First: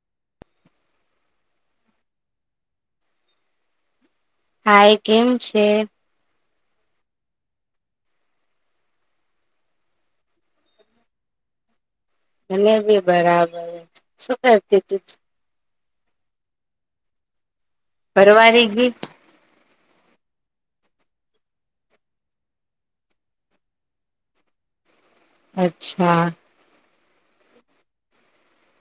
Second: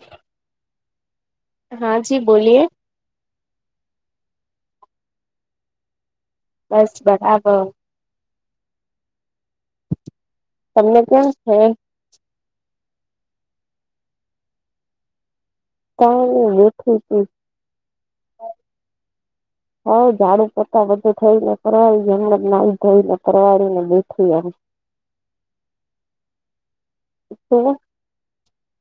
હ હા જી બોલીએ હાાય કેમ છે બસ બરાબર તમને કેમ છે મને બી બરાબર શું કરતી તું કા વઠું છું પરવારે ગી હવે ઝાડુ પોતા બધું થઈ ને પરવાળીજમ જ ના થઈને પરવાળને બેઠી એ અચ્છા હહ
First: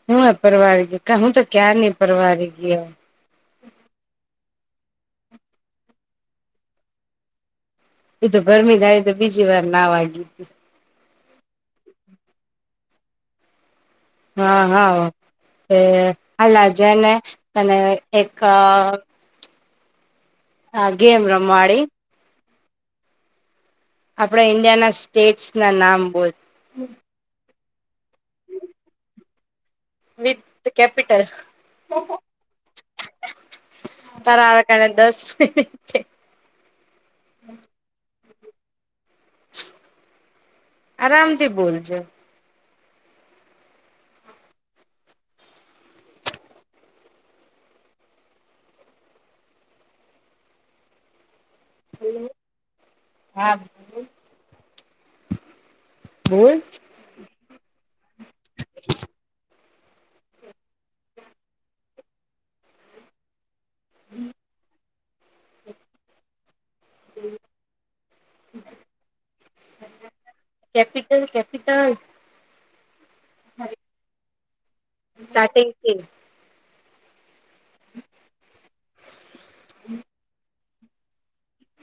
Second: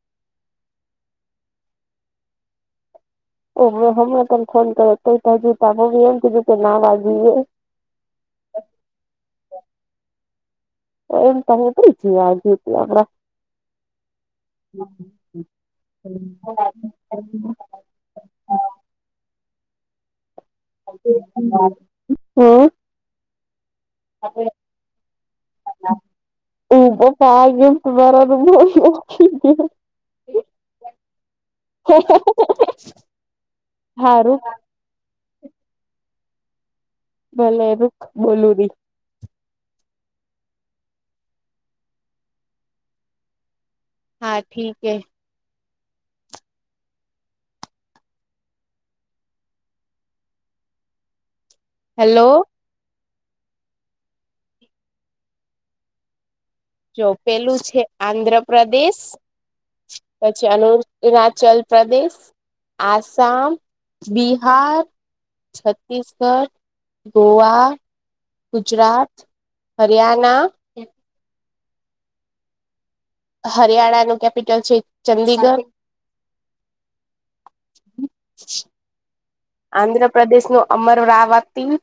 હું હ પરિવાર ગઇહું તો ક્યાાર નહી પરિવાર ગઈ ઓ હમણાં તને ફોન કર્યો હજી. એમ કીધું કે નાવ આવી એ તો ગરમી ધારી તો બીજી વાર ના વાગી હતીી એમ ત હ જ આપણા એ આ લજે ને તને એક અ ગેમ રમાડી હમ આપણા ઈન્ડિયા ના સ્ટેટ્સ ના નામ બોલ મારા મો વિથ ધ કેપિટલ હારું તાર ક દસ ભલે એનું બોલું દહી આરામથી બોલજો હા ઠીકે હેલો હા બોલ જો પેલું છે આંધ્રપ્રદેશ પછી આનુ અરણાચલ પ્રદેશ, આસામ, બિહાર, છત્તીસગઢ, ગોવા, ગુજરાત, હરિયાના, [unintelligible] હરિયાણા નું કેપિટલ છે ચંદીગઢ સ્ટાર્ટિંગ થી [inaudible] આંધ્રપ્રદેશનું અમરાવતી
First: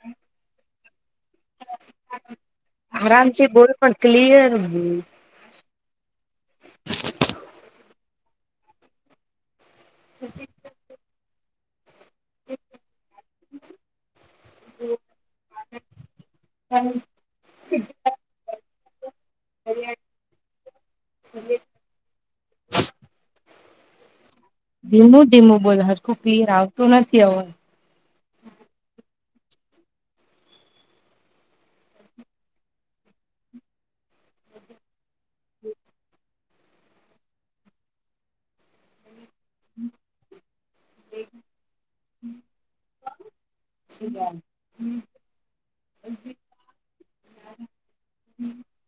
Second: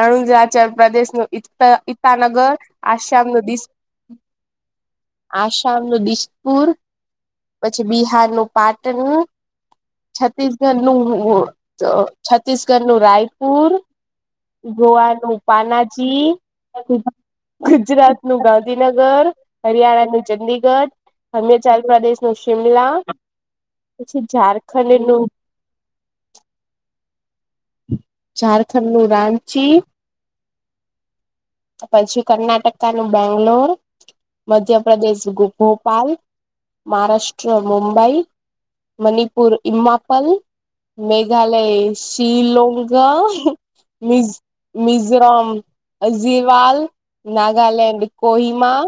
અરુણાચલ પ્રદેશનુ ઇટ ઈટાનગર આશમ આરામથી નદી બોલ આશ પણ ક્લિયર બોલ. આસામનું દિસપુર પછી બિહારનું પાટન છત્તીસગઢનું છત્તીસગઢનું રાયપુર ગોવાનું પાનાજી ગુજરાત નું ગા ધીનગર હરિયાણાનું ચંદીગઢ, હમયચલ પ્રદેશનું શિમલા, પછી ઝારખંડ નું ધીમું ધીમું બોલ હરખું ક્લિયર આવતું નથી અવાજ ઝારખંડનું રાંચી પછી કર્ણાટકાનું બેંગ્લોર મધ્યપ્રદેશ ગો ભોપાલ મહારાષ્ટ્ર મુંબઈ, મનિપુર ઇમાપલ, મેઘાલય શ્રીલોનકા, મિઝ મિઝરામ ઝીવાલ, નાગલેન્ડ કોહિમા,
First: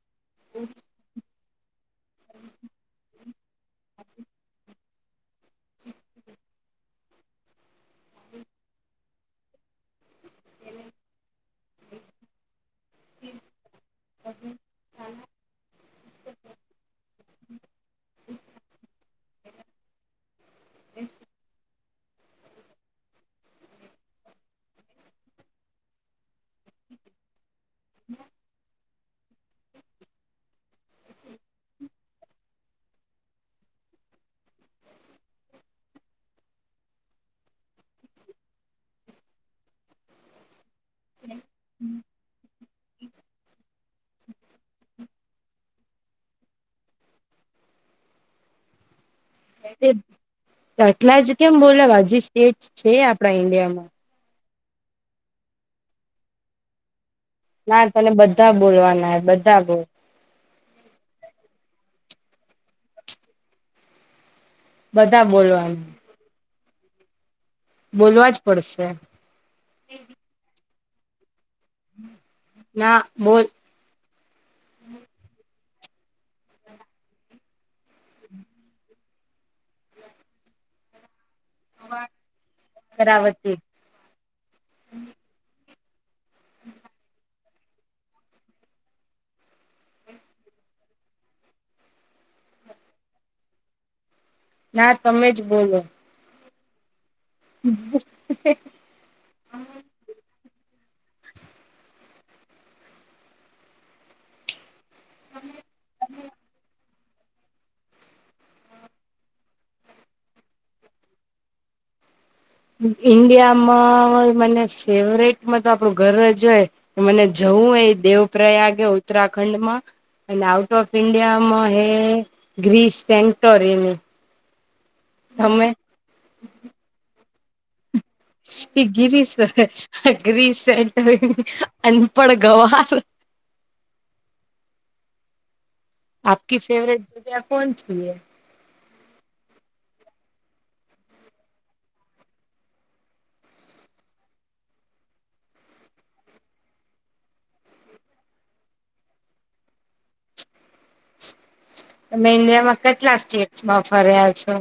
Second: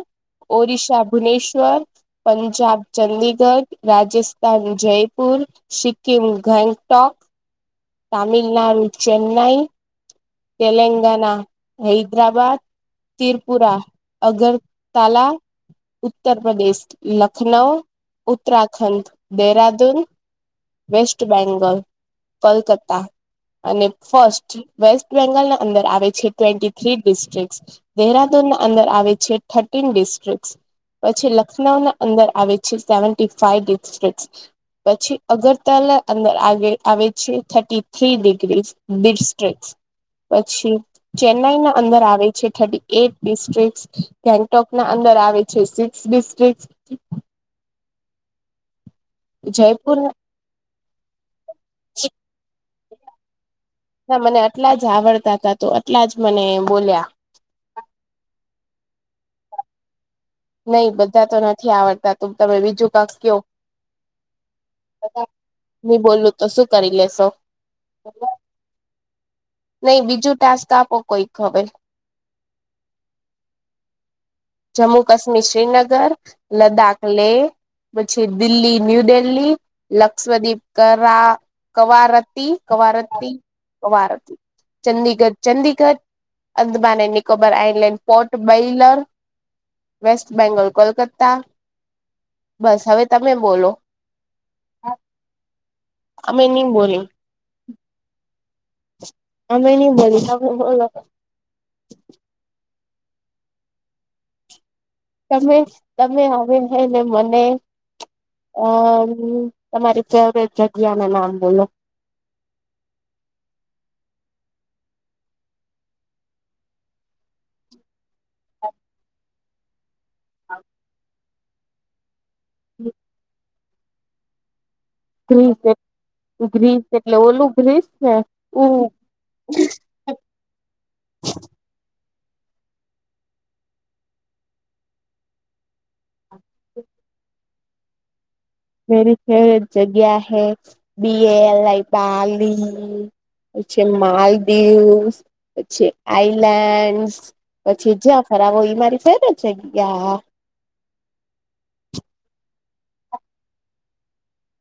ઓરિશા ભુવનેશ્વર, પંજાબ ચંદી ગઢ, રાજસ્થાન જયપુર, સિક્કિમ ગેંગટોક, તામિલનાડુ ચેન્નાઈ, તેલંગના હૈદરાબાદ, ત્રિપુરા અગરતાલા, ઉત્તર પ્રદેશ લખનઉ, ઉત્તરાખંડ દેરાદૂન, વેસ્ટ બેંગલ કલકત્તા, અને ફસ્ટ વેસ્ટ બેંગાલના અંદર આવે છે ટ્વેન્ટી થ્રી ડિસ્ટ્રિક દેહરાદૂનના અંદર આવે છે થર્ટીન ડિસ્ટ્રિક્ટ પછી લખનઉ ના અંદર આવે છે સેવી ફાઈવ ડિસ્ટ્રિક પછી અગરતલ અંદર આગે આવે છે થર્ટી થ્રી ડિગ્રી ડિસ્ટ્રિક્ટ પછી ચેન્નાઈ ના અંદર આવે છે થર્ટી એટ ડિસ્ટ્રિક ગેંગટોક ના અંદર આવે છે સિક્સ ડિસ્ટ્રિક જયપુર એટલા જ કેમ બોલે હજી સ્ટેટ છે આપડા ઈન્ડિયામાં એટલા જ આવડતા હતા તો એટલા જ મને બોલ્યા ના તને બધા બોલવાના બધા બોલ નહી બધા તો નથી આવડતા તું તમે બીજું કક્ષ કયો બધા ની બોલવાના બોલું તો શું કરી લેશો બોલવા જ પડશે નઈ બીજું ટાસ્ક આપો કોઈક હવે ના બોલ જમ્મુ કાશ્મીર શ્રીનગર, લદ્દાખ લેહ, પછી દિલ્હી ન્યૂ દિલ્હી, લક્ષદીવીપ કરા Kavaratti, Kavaratti, Kavaratti Kavaratti, Chandigarh, Chandigarh, Andaman Nicobar island port Blair West Bengal Kolkata બસ હવે તમે બોલો? ના તમે જ બોલો મેં ની બોલી [inaudible] અમે નહી બોલ [inaudible] તમે તમે આવે છે ને મને અ તમારી ફવ જગ્યા ના નામ બોલો ઈન્ડિયામાં મને ફેવરેટમાં તો આપણું ઘર જ હોય મને જ હું એ દેવ પ્ર્રયાગ ઉત્તરાખંડમાં અને આઉટ ઓફ ઈન્ડિયામાં હે ગ્રીસ સેગટોરીની ગ્રીસ એ ગ્રીસ એટલે ઓલું ગ્રીસ ને એ ગિરસ ગિશ અ પણ ગવાર આપકી ફેવરેટ જગ્યા કોન સી એ મેરી ફેવટ જગ્યા હૈ બીએલઈ પલી પ્છ માલદીવ પછી આઈલેન્ડ પછી જ્યાં ખરાબ હો એ મારી ફેરત છે તમે ઇન્ડિયામાં કેટલા સ્ટેટ્માં ફર્યા છો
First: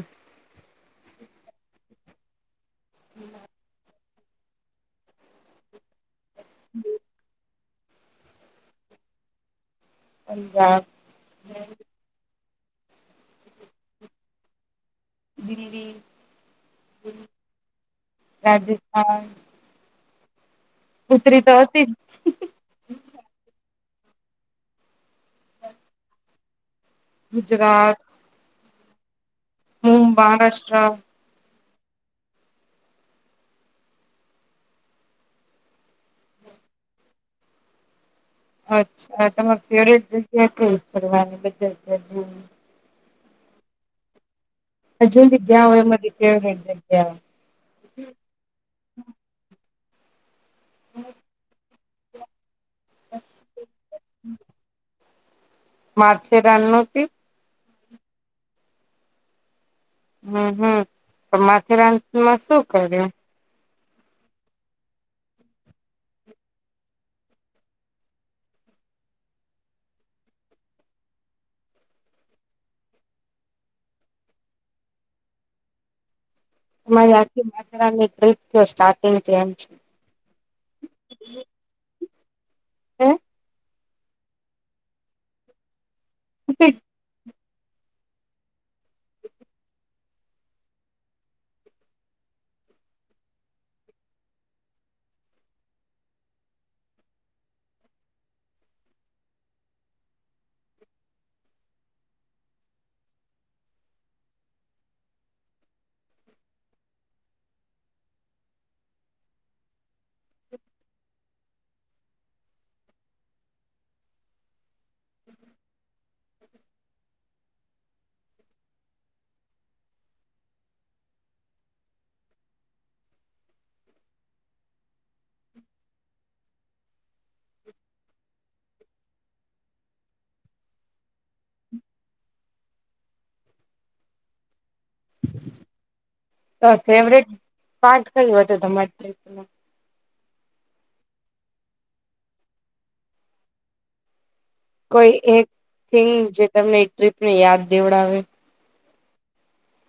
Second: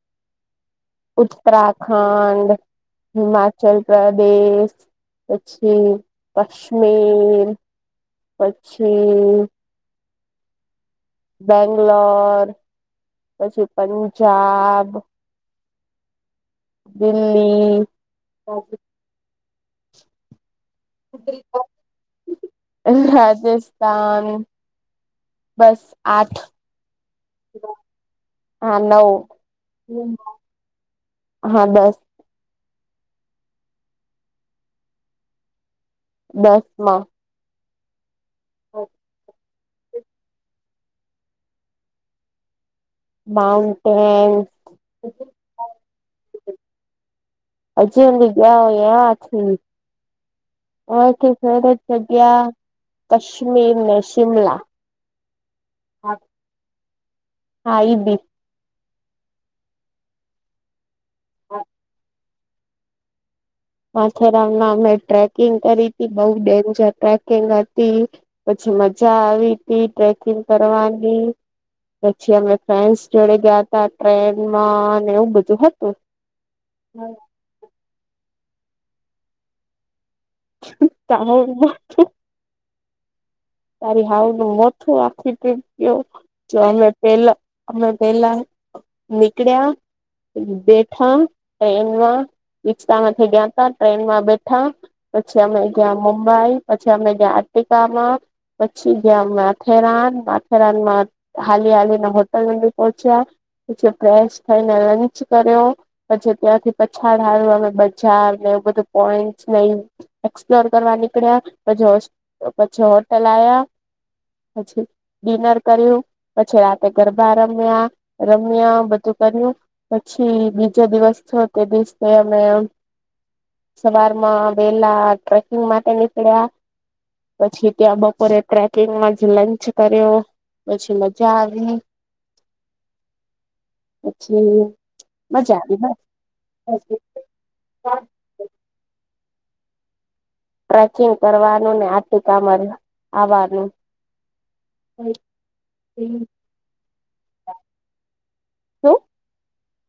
ઉત્તરાખંડ હિમાચલ પ્રદેશ પછી કશ્મીર પછી પંજાબ બેંગલોર પછી પંજાબ દિલ્હી દિલ્હી રાજસ્થાન ઉતરી તો હતી જ હાજ ન બસ આઠ ગુજરાત હા નવ હું મહારાષ્ટ્રા હા બસ દસ માં અચ્છા તમારે ફેવરટ જગ્યા ક ફની બધ માઉન્ટ હજુ જગ્યા હોય મારી ફેવટ જગ્યા હજી અમી ગયા હો એથી ઓરત જગ્યા કશ્મીર શિમલા માર્ચે રાણનોટી હા એી હમ હમ તો માથેરાનમાં શું કરે માથેરામાં અમે ટ્રેકિંગ કરી હતી બઉ ડેન્જર ટ્રેકિંગ હતી પછી મજા આવી હતી ટ્રેકિંગ કરવાની પછી અમે ફ્રેન્ડસ જોડે ગયા હતા ટ્રેનમાં અને એવું બધું હતું તમારી આખ માત્રરાની ટપ સ્ટાર્ટિંગ તેમ છે ત હમ તારી હાવ નું મોઠું આખી ટ જો અમે પેલા અમે પેલા નીકળ્યા બેઠા એમમાં રિકષા માંથી ગયા ત ટ્રેન માં બેઠા પછી અમે ગયા મુંબઈ પછી અમે ગયા પ કમાં પછી ગયા માથેરાન માથેરાનમાં હાલી હાલી ના હોટલ અંદર પહોંચ્યા પછ ફેશ થઈને લંચ કર્યો પછી ત્યાંથી પછાડ હાર અમે બજાર બ પોઈન્ટ એસપ્લોર કરવા નીકળ્યા પછી પછી પેહલા આ, પછી ડિનર કર્યું, પછી રાતે ગરબા રમ્યા રમ્યા, બધું કર્યું, પછી બીજો દિવસ છ તે દિવસે અમે સવારમાં વેલા ટ્રેકિંગ માટે નીકળ્યા, પછી ત્યાં બપોરે ટ્રેકિંગમાં જ લંચ કર્યો, પછી મજા આવી [unintelligible] [unintelligible] મજા આવી તો બસ ફેવરિટ પાર્ટ કયું હતું, તમારે ત્યાં? ના ટ્રેકિંગ કરવાનું ને આટું કામ આવવાનું કોઈ એક થિંગ જે તમને ટ્રીપ ને યાદ દેવડાવે? શું?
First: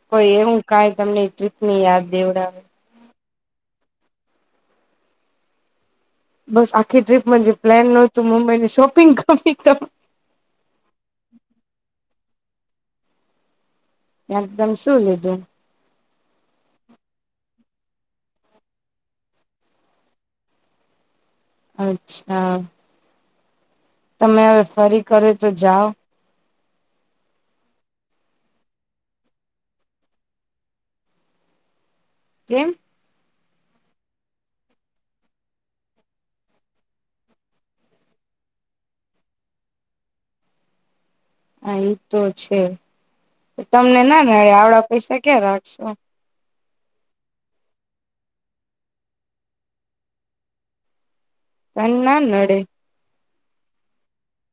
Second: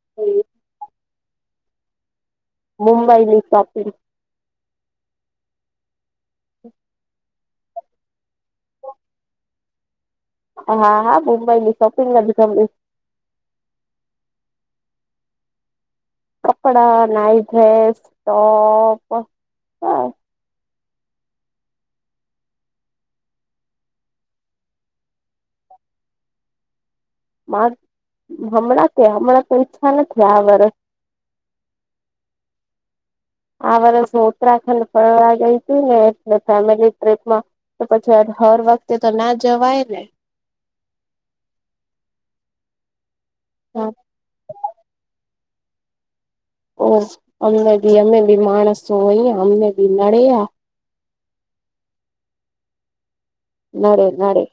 કોઈ એવું કાઈ તમને ટ્રીપની યાદ દેવડાવે મુંબઈની શોપિંગ બસ આખી ટ્રીપમાં જે પ્લેન નતું, મુંબઈની શોપિંગ કરવી હા, હા, મુંબઈની શોપિંગ [unintelligible] ગમી એકદમ, શું લીધું? કપડા, નાઈડ્રેસ, ટોપ, હ અચ્છા તમે હવે ફરી કરે તો જાવ [unintelligible] હમણાં કે, હમણાં તો ઈચ્છા નથી આ વર્ષ કેમ? આ વર્ષ, હું ઉત્તરાખંડ ફવા ગઈતી ને ફેમિલી ટ્રીપમાં, પછી હર વખતે તો ના જવાય ને [unintelligible] હા, એતો છે. તમને ના ના આવડા પૈસા ક્યા રાખ અચ્છા ઓહો અમને બી, અમે બી માણસો હોઈએ, અમને બી નડેયા તને ના નડે નારે નારે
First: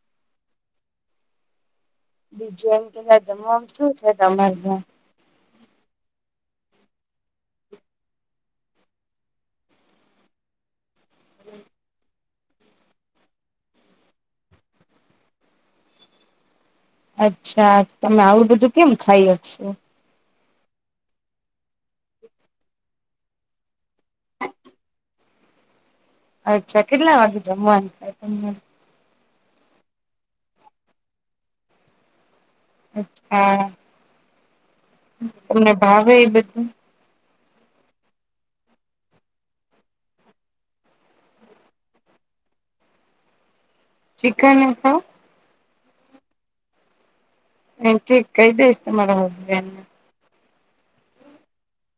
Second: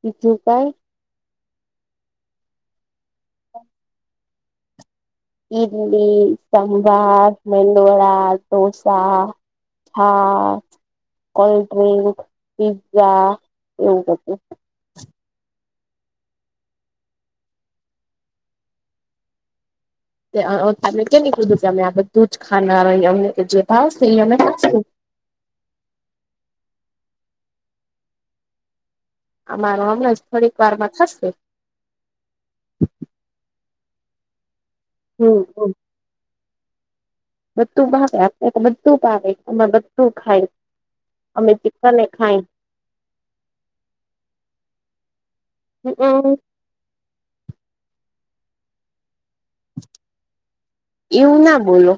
બીજુંકાય બીજું એમ કે ત્યાં જમવાવામાં શું છે, તમારે ત્યાં? ઇડલી, સંભાર, મેંદુવડા, દોસા હા. કોલ્ડ ડ્રિંક, પિઝા એવું બધ્ધું. અચ્છા, તમે આવું બધું કેમ ખાઈ હક શો? [unintelligible] અમે આ બધું જ ખાનાર, અમને જે ભાવસે એ અમે ખાસુ અચ્છા, કેટલા વાગે જમવાનું થાય, તમારે? આમાર હમણાંજ થોડીક વારમાં થશે. અચ્છા, હમ હમ તમને ભાવે એ બધું? બધું ભા, આપણે બધું ભાવે, એમાં બધું ખાય. અમે ચિક્કને ખાઈ ચિકન હોવ હમ્મ, હમ્મ. એનઠીક કઈ દઈશ તમારા ધ્યાનમાં એવું ના બોલો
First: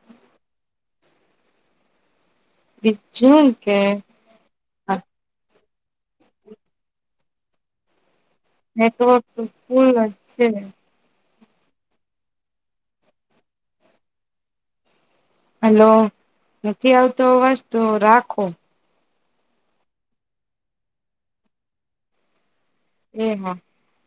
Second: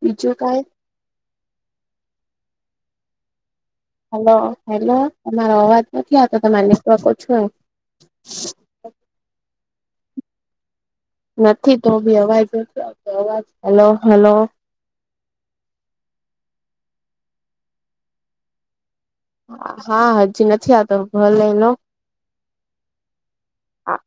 બીજું કા? બીજું કે હલો, હલો, તમારો અવાજ નથી આવતો તમારા નેટવર્કો ઓછો હે. હે તો ફૂલ અવાજ છે. નથી તો બી અવાજ ઓછો આવતો અવાજ. Hello, hello. હલો નથી, આવતો વસ્તુ રાખો હા, હજી નથી, આતો ભલે એનો એમ, હા. હા.